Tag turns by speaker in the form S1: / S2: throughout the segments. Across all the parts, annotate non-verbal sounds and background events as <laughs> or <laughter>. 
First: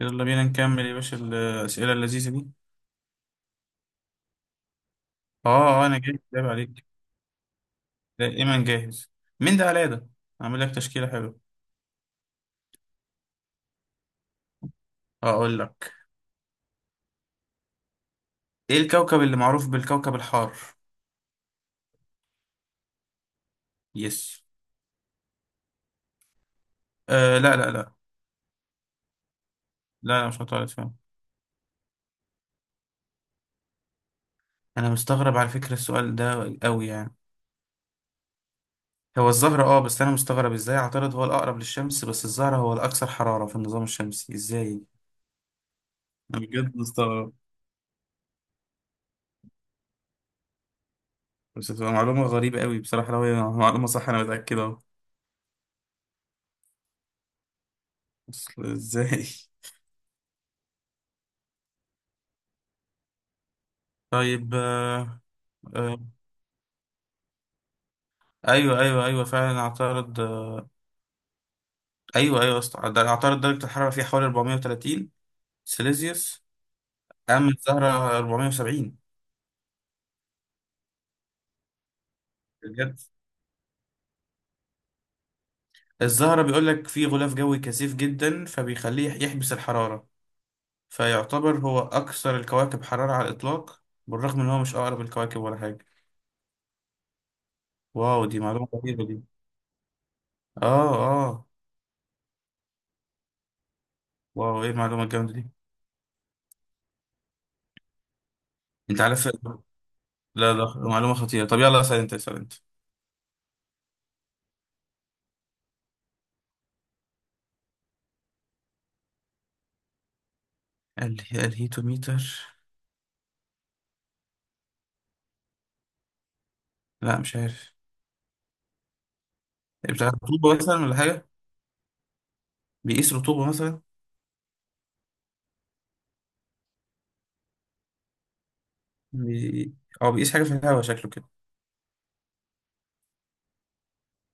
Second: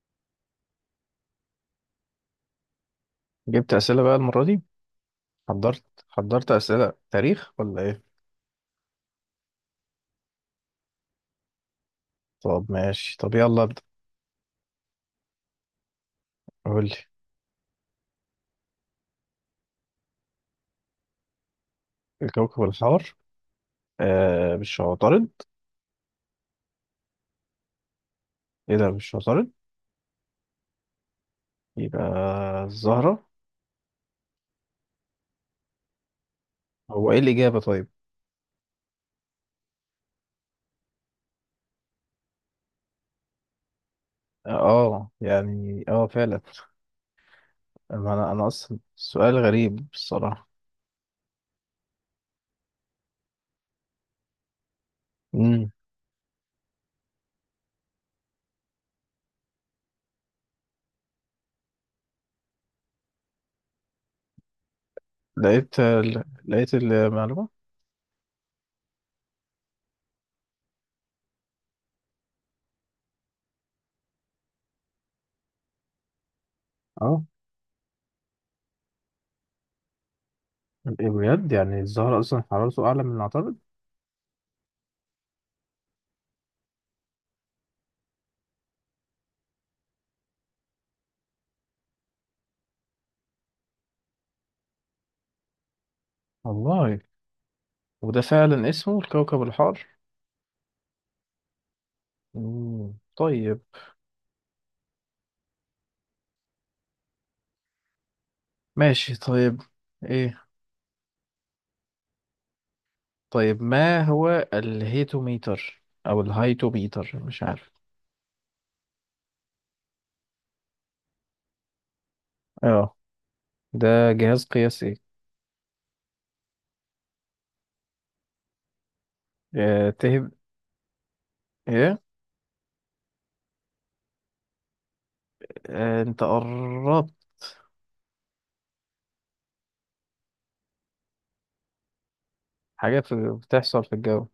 S1: يلا بينا نكمل يا باشا الأسئلة اللذيذة دي.
S2: جبت أسئلة بقى المرة دي.
S1: اه
S2: حضرت
S1: انا جاهز جايب
S2: حضرت
S1: عليك.
S2: أسئلة تاريخ ولا إيه؟
S1: لا، ايمن جاهز. مين ده على ده؟ اعمل لك تشكيلة حلوة.
S2: طب ماشي، طب يلا ابدأ.
S1: اقول لك:
S2: قول لي.
S1: ايه الكوكب اللي معروف بالكوكب الحار؟
S2: الكوكب الحار.
S1: يس.
S2: مش عطارد؟
S1: آه، لا لا لا
S2: إيه ده، مش عطارد؟
S1: لا مش هتعرف، فاهم؟
S2: يبقى الزهرة.
S1: انا مستغرب على فكرة، السؤال ده قوي
S2: هو
S1: يعني.
S2: إيه الإجابة طيب؟
S1: هو الزهرة، اه، بس انا مستغرب ازاي عطارد هو الاقرب للشمس بس الزهرة هو الاكثر حرارة في النظام الشمسي؟ ازاي؟
S2: يعني فعلا.
S1: انا بجد مستغرب.
S2: أما أنا أصلا سؤال غريب الصراحة.
S1: بس هتبقى معلومة غريبة قوي بصراحة لو هي معلومة صح، انا متأكد اهو.
S2: مم.
S1: بس ازاي؟ طيب، آه
S2: لقيت المعلومة.
S1: ايوه فعلا اعترض. ايوه أصلاً ده اعترض. درجة الحرارة فيها حوالي 430 سيليزيوس،
S2: اه.
S1: اما الزهرة 470.
S2: إيه بجد؟ يعني الزهرة أصلا حرارته
S1: بجد،
S2: أعلى من العطارد.
S1: الزهرة بيقول لك فيه غلاف جوي كثيف جدا فبيخليه يحبس الحرارة، فيعتبر هو اكثر الكواكب حرارة على الاطلاق، بالرغم ان هو مش اقرب الكواكب ولا حاجة.
S2: والله. وده
S1: واو، دي
S2: فعلا
S1: معلومة
S2: اسمه
S1: غريبة دي.
S2: الكوكب الحار.
S1: اه. اه.
S2: مم. طيب.
S1: واو، ايه المعلومة الجامدة دي! انت
S2: ماشي
S1: عارف،
S2: طيب، ايه؟
S1: لا معلومة خطيرة. طب يلا اسأل انت، اسأل.
S2: طيب، ما هو الهيتوميتر او الهايتوميتر؟ مش عارف.
S1: انت الهيتوميتر؟
S2: اه، ده جهاز قياسي.
S1: لا مش عارف. بتاع
S2: تهب.
S1: رطوبة مثلا ولا حاجة؟
S2: ايه؟
S1: بيقيس رطوبة مثلا؟
S2: انت قربت.
S1: بي... أو بيقيس حاجة في الهواء، شكله كده.
S2: حاجة في بتحصل في الجو.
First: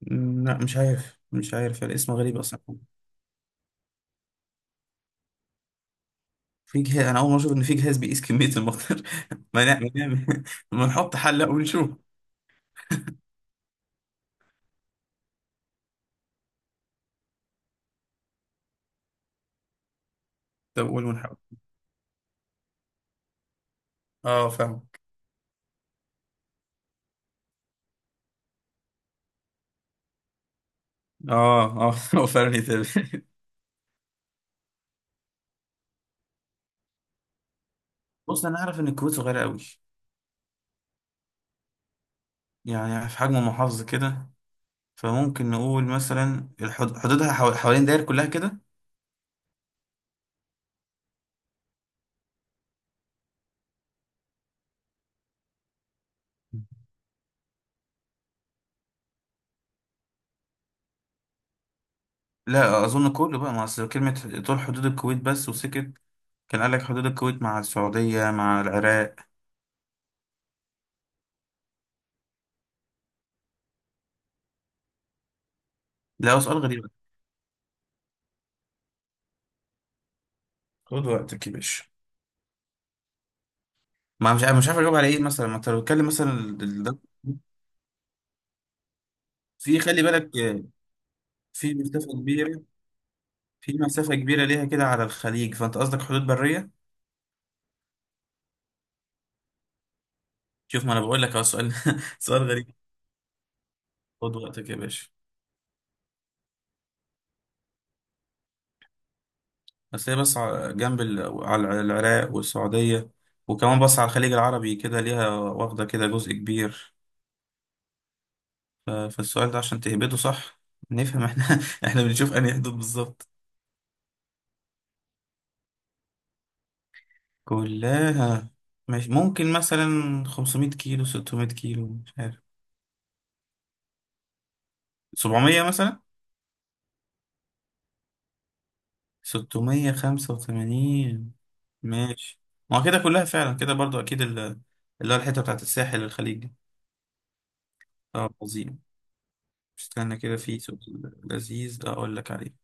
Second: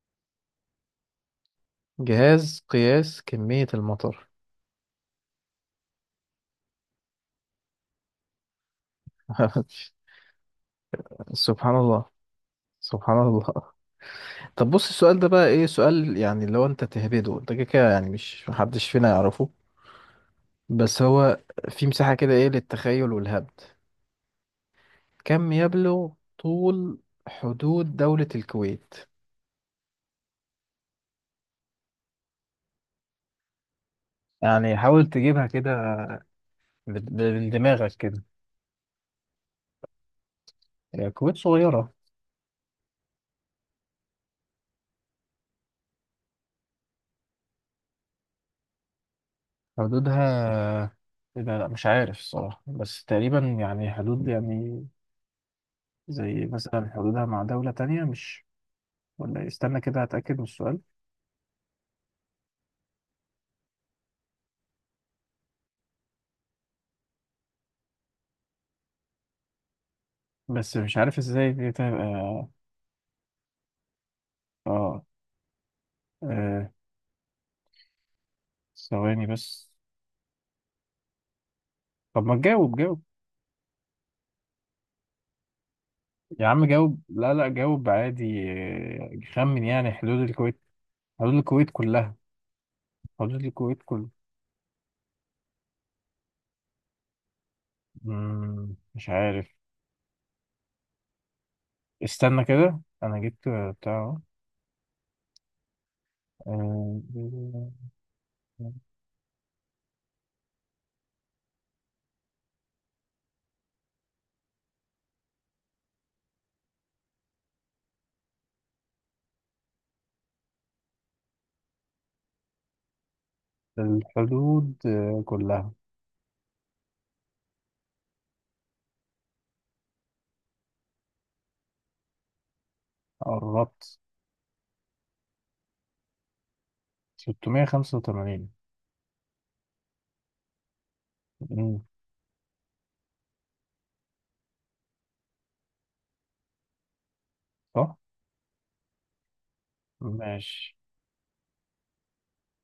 S1: مم، لا مش عارف، مش عارف الاسم غريب أصلا.
S2: جهاز قياس كمية المطر.
S1: في جهاز؟ أنا أول مرة أشوف إن في جهاز بيقيس كمية المطر <laughs> ما
S2: <laughs>
S1: نعمل ما نعمل ما نحط حلة
S2: سبحان
S1: ونشوف.
S2: الله. سبحان الله. طب بص، السؤال ده بقى ايه سؤال يعني، لو انت تهبده انت كده كده يعني، مش محدش فينا يعرفه.
S1: طب
S2: بس
S1: قول ونحاول.
S2: هو في مساحة كده، ايه، للتخيل والهبد.
S1: أه فاهم.
S2: كم يبلغ طول حدود دولة الكويت؟
S1: أه. أه <laughs> هو فعلا يتابع.
S2: يعني حاول تجيبها كده، من دماغك كده.
S1: بص، أنا أعرف إن الكويت صغيرة أوي،
S2: هي الكويت صغيرة.
S1: يعني في حجم محافظة كده. فممكن نقول مثلا حدودها حوالين داير كلها كده.
S2: حدودها؟ لا لا، مش عارف الصراحة، بس تقريبا يعني حدود يعني، زي مثلا حدودها مع دولة تانية مش. ولا استنى كده هتأكد من السؤال.
S1: لا اظن كله، بقى ما اصل كلمه طول حدود الكويت بس وسكت. كان قال لك حدود الكويت مع السعوديه مع العراق.
S2: بس مش عارف ازاي دي تبقى. اه.
S1: لا هو سؤال
S2: آه،
S1: غريب.
S2: ثواني بس.
S1: خد وقتك يا باشا.
S2: طب ما تجاوب، جاوب.
S1: ما مش عارف، مش عارف اجاوب على ايه مثلا؟ ما انت لو بتتكلم مثلا
S2: يا عم
S1: ده.
S2: جاوب، لا لا، جاوب عادي. خمن
S1: في
S2: يعني
S1: خلي
S2: حدود
S1: بالك،
S2: الكويت.
S1: آه،
S2: حدود الكويت
S1: في مسافه
S2: كلها.
S1: كبيره،
S2: فاضل
S1: في
S2: الكويت كله.
S1: مسافه كبيره ليها كده على الخليج، فانت قصدك حدود بريه؟
S2: مش عارف.
S1: شوف، ما انا بقول لك اهو سؤال <laughs> سؤال
S2: استنى
S1: غريب.
S2: كده، أنا جبت بتاع.
S1: خد وقتك يا باشا.
S2: آه،
S1: بس هي، بس جنب على العراق والسعوديه، وكمان بص على الخليج العربي كده ليها واخده كده جزء كبير. فالسؤال ده عشان تهبده صح، نفهم احنا <laughs> احنا بنشوف انهي حدود بالظبط.
S2: الحدود كلها.
S1: كلها. مش ممكن مثلا 500 كيلو، 600 كيلو؟ مش عارف.
S2: قربت.
S1: 700 مثلا.
S2: 685.
S1: 685.
S2: مم.
S1: ماشي. ما هو كده كلها فعلا كده برضو اكيد اللي هو الحته بتاعت الساحل الخليج دي.
S2: صح؟
S1: اه عظيم. استنى كده، في
S2: ماشي.
S1: سؤال لذيذ اقول لك عليه.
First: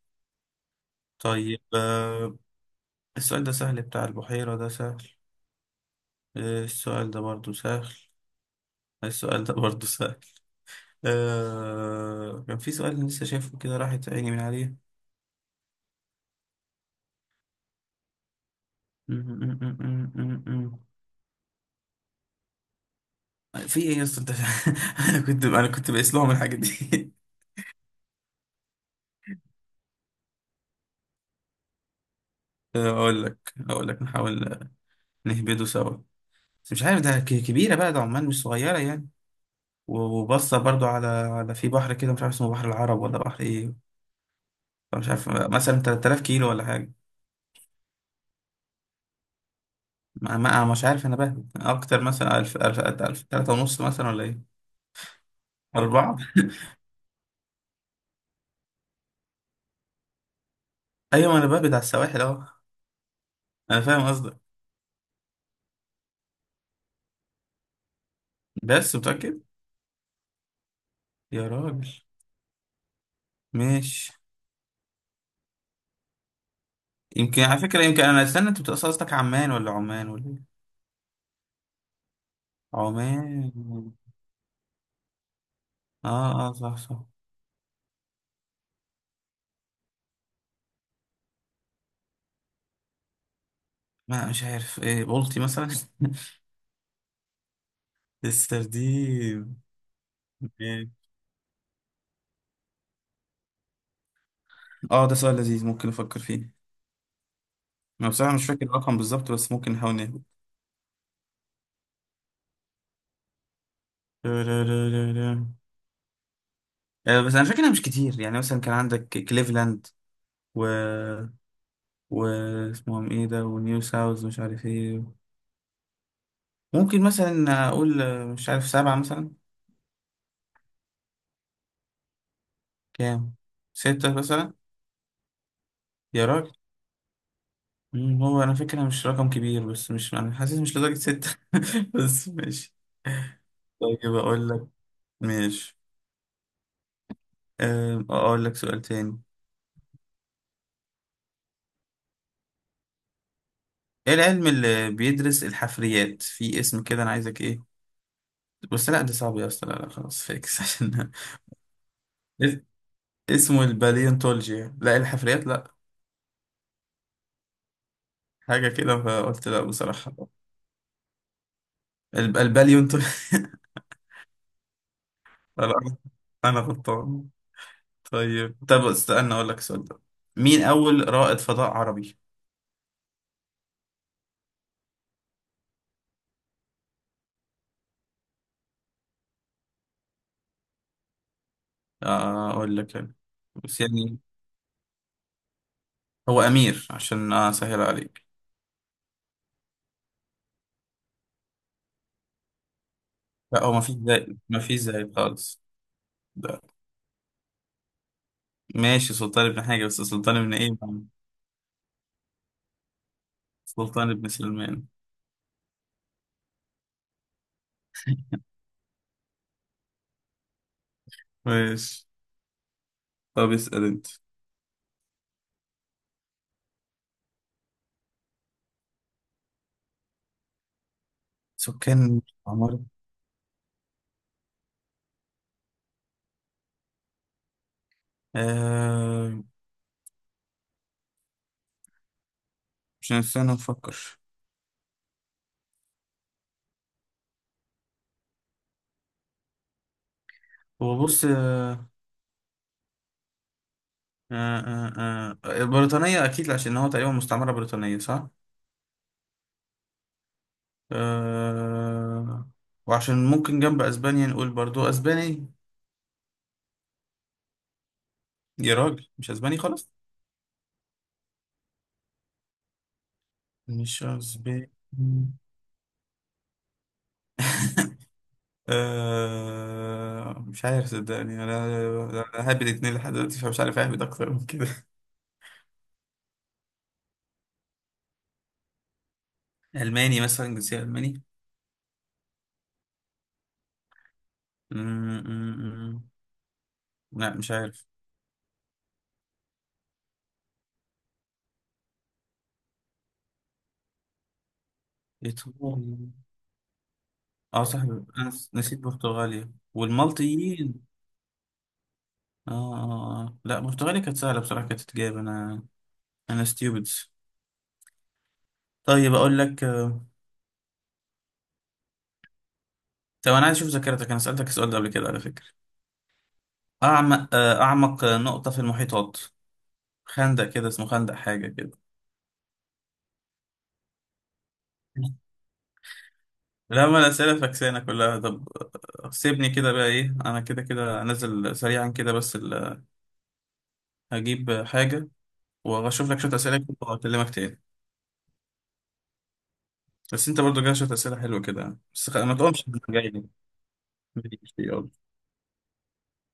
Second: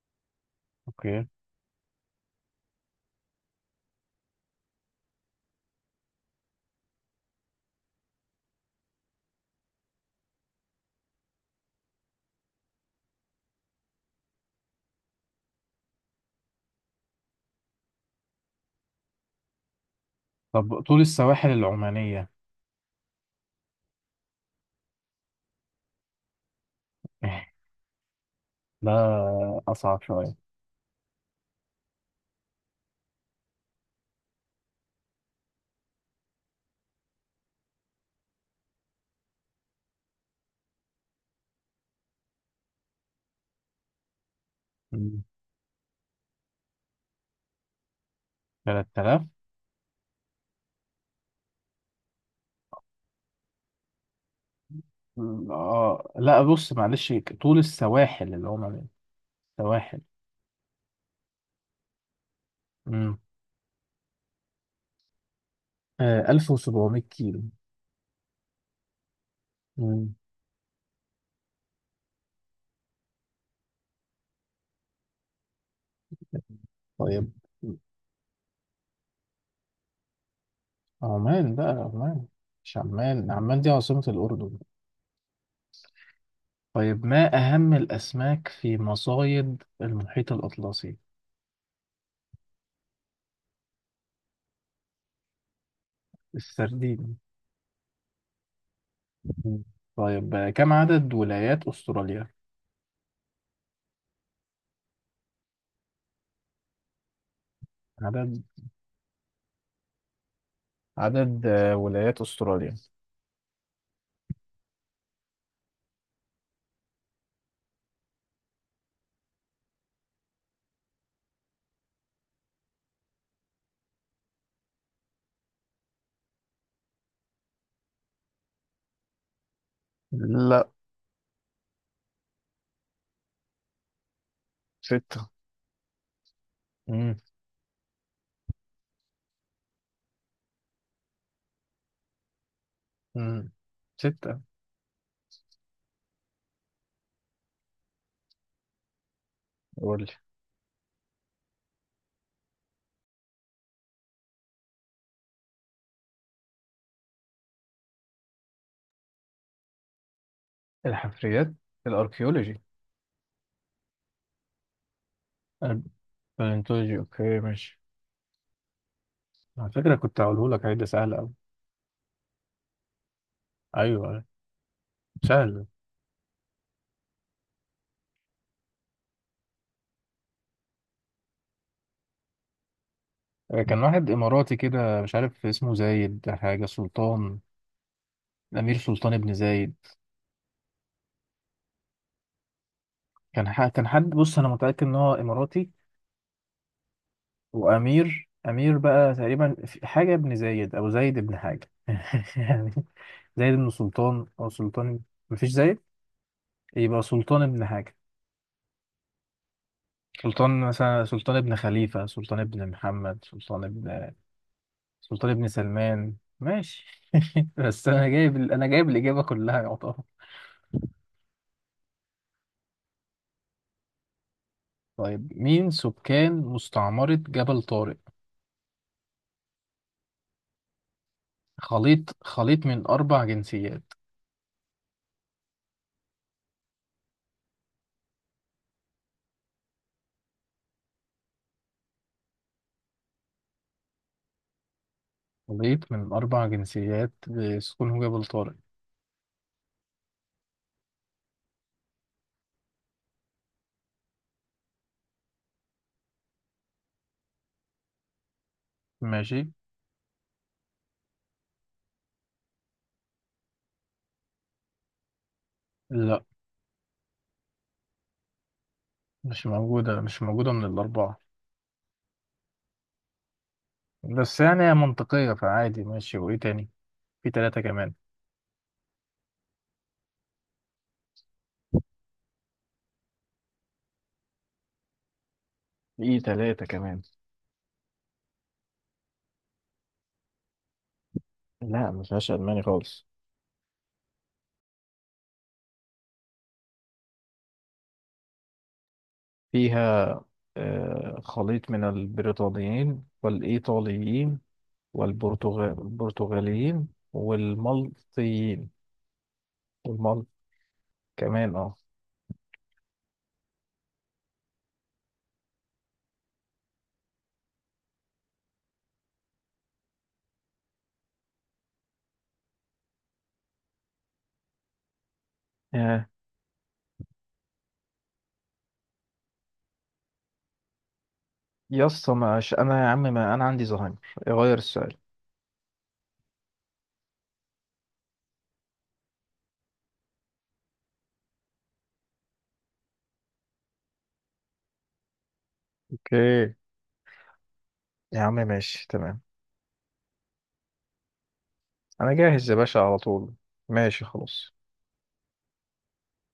S2: أوكي.
S1: طيب آه، السؤال ده سهل، بتاع البحيرة ده سهل. آه، السؤال ده برضو سهل. السؤال ده برضو سهل. آه، كان في سؤال لسه شايفه كده راحت عيني من عليه. م- م- م- م- م- م.
S2: طب طول السواحل العمانية؟
S1: في ايه يا اسطى انت <laughs> انا كنت بقيس لهم الحاجات دي.
S2: <laughs> ده أصعب شوية.
S1: <laughs> آه، اقول لك نحاول نهبده سوا. بس مش عارف ده كبيره بقى، ده عمان مش صغيره يعني، وبصه برضو على في بحر كده مش عارف اسمه بحر العرب ولا بحر ايه. مش
S2: مم،
S1: عارف مثلا 3000 كيلو ولا حاجه.
S2: 3000.
S1: مش عارف، انا بهبد اكتر مثلا 1000 1000 1000، 3 ونص مثلا ولا ايه؟ اربعه؟
S2: لا، بص معلش. طول السواحل اللي هم، السواحل.
S1: ايوه ما انا بهبد على السواحل اهو.
S2: امم
S1: انا فاهم.
S2: 1700 كيلو.
S1: بس متأكد؟
S2: امم
S1: يا راجل. ماشي.
S2: طيب.
S1: يمكن على فكرة، يمكن أنا، استنى، أنت بتقصد قصدك عمان ولا عمان ولا إيه؟
S2: عمان بقى، عمان. مش عمان،
S1: عمان.
S2: عمان دي عاصمة الأردن.
S1: آه آه، صح صح.
S2: طيب ما أهم الأسماك في مصايد المحيط الأطلسي؟
S1: ما مش عارف إيه، بولتي مثلا؟
S2: السردين.
S1: <laughs> السردين.
S2: مم. طيب، كم
S1: إيه.
S2: عدد ولايات أستراليا؟
S1: آه ده سؤال لذيذ، ممكن أفكر فيه. أنا بصراحة
S2: عدد
S1: مش فاكر الرقم بالظبط بس ممكن نحاول نهبط.
S2: عدد ولايات أستراليا.
S1: لا. آه، بس أنا فاكرها مش كتير، يعني مثلا كان عندك كليفلاند و و اسمهم إيه ده، ونيو ساوث مش عارف إيه. ممكن مثلا أقول آه، مش عارف، سبعة مثلا؟
S2: لا.
S1: كام؟ ستة مثلا؟
S2: ستة؟
S1: يا راجل.
S2: مم.
S1: مم، هو أنا فاكرها مش رقم كبير، بس مش، أنا حاسس مش لدرجة ستة <laughs> بس ماشي.
S2: مم.
S1: طيب
S2: ستة.
S1: أقول لك. ماشي. أم، أقول لك سؤال تاني.
S2: قول لي.
S1: إيه العلم اللي بيدرس الحفريات؟ في اسم كده أنا عايزك إيه، بس لا ده صعب يا أسطى، لا خلاص فيكس <laughs> عشان
S2: الحفريات؟ الأركيولوجي.
S1: اس- اسمه الباليونتولوجيا، لا الحفريات لا،
S2: البالنتولوجي. أوكي ماشي.
S1: حاجة كده، فقلت لا
S2: على فكرة
S1: بصراحة.
S2: كنت هقوله لك، هيدا سهل أوي.
S1: الباليونتولوجيا <laughs>
S2: أيوه، سهل.
S1: لا أنا غلطان. طيب، طب استنى اقول لك السؤال ده: مين اول رائد فضاء عربي؟
S2: كان واحد إماراتي كده، مش عارف اسمه زايد حاجة سلطان. الأمير سلطان بن زايد.
S1: آه، اقول لك يعني، بس
S2: كان حد،
S1: يعني
S2: بص أنا متأكد إن هو إماراتي.
S1: هو امير، عشان اسهل عليك.
S2: وأمير بقى، تقريبا حاجة ابن زايد أو زايد ابن حاجة. <laughs> يعني زايد
S1: لا
S2: ابن
S1: هو، ما فيش
S2: سلطان
S1: زي
S2: أو
S1: ما فيش
S2: سلطان.
S1: زي
S2: مفيش
S1: خالص.
S2: زايد.
S1: ده
S2: يبقى سلطان ابن حاجة.
S1: ماشي، سلطان ابن حاجه، بس سلطان ابن
S2: سلطان
S1: ايه
S2: مثلا،
S1: يعني؟
S2: سلطان ابن خليفة، سلطان ابن محمد، سلطان
S1: سلطان
S2: ابن.
S1: ابن سليمان.
S2: سلطان ابن سلمان. ماشي. <laughs> بس أنا جايب الإجابة كلها يعتبر.
S1: ماشي. طب اسال انت.
S2: طيب مين سكان مستعمرة جبل طارق؟ خليط
S1: سكان.
S2: خليط
S1: عمر.
S2: من أربع جنسيات.
S1: آه، مش، استنى نفكر.
S2: خليط من أربع جنسيات بسكونه جبل طارق.
S1: هو بص، آه، آه، بريطانية أكيد عشان هو تقريبا مستعمرة بريطانية، صح؟
S2: ماشي.
S1: آه. وعشان ممكن جنب اسبانيا نقول برضو اسباني.
S2: لا
S1: يا راجل مش
S2: مش
S1: اسباني خالص.
S2: موجودة مش موجودة من الأربعة.
S1: مش
S2: بس يعني
S1: اسباني
S2: هي منطقية،
S1: <laughs>
S2: فعادي ماشي. وإيه تاني؟ في تلاتة كمان.
S1: آه مش عارف صدقني، انا حابب الاتنين لحد دلوقتي، فمش عارف اهبد اكتر من كده.
S2: في ثلاثة كمان.
S1: <laughs> الماني مثلا، جنسية الماني.
S2: لا، ما فيهاش ألماني خالص.
S1: م- م- م. لا مش عارف.
S2: فيها خليط من البريطانيين والإيطاليين
S1: ايطالي.
S2: والبرتغاليين
S1: اه صح، انا
S2: والمالطيين.
S1: نسيت برتغاليا
S2: والمال
S1: والمالطيين.
S2: كمان. اه.
S1: اه آه آه. لا برتغاليا كانت سهلة بصراحة، كانت تتجاب. انا ستيوبد. طيب اقول لك آه، طب انا عايز اشوف ذاكرتك، انا سالتك السؤال ده قبل كده على فكره.
S2: يا
S1: اعمق نقطه في المحيطات، خندق كده اسمه خندق حاجه كده.
S2: يا اسطى، مش انا يا عم، ما انا عندي زهايمر. غير السؤال.
S1: لا ما الاسئله فكسانه كلها. طب آه، سيبني كده بقى، ايه انا كده كده نازل سريعا كده، بس هجيب حاجه واشوف لك شويه
S2: اوكي.
S1: اسئله كده واكلمك تاني.
S2: يا عم ماشي تمام.
S1: بس انت برضو جاي شويه اسئله حلوه كده يعني. بس
S2: انا
S1: ما
S2: جاهز يا
S1: تقومش
S2: باشا
S1: من
S2: على
S1: جاي دي.
S2: طول. ماشي
S1: ماشي،
S2: خلاص.
S1: يلا.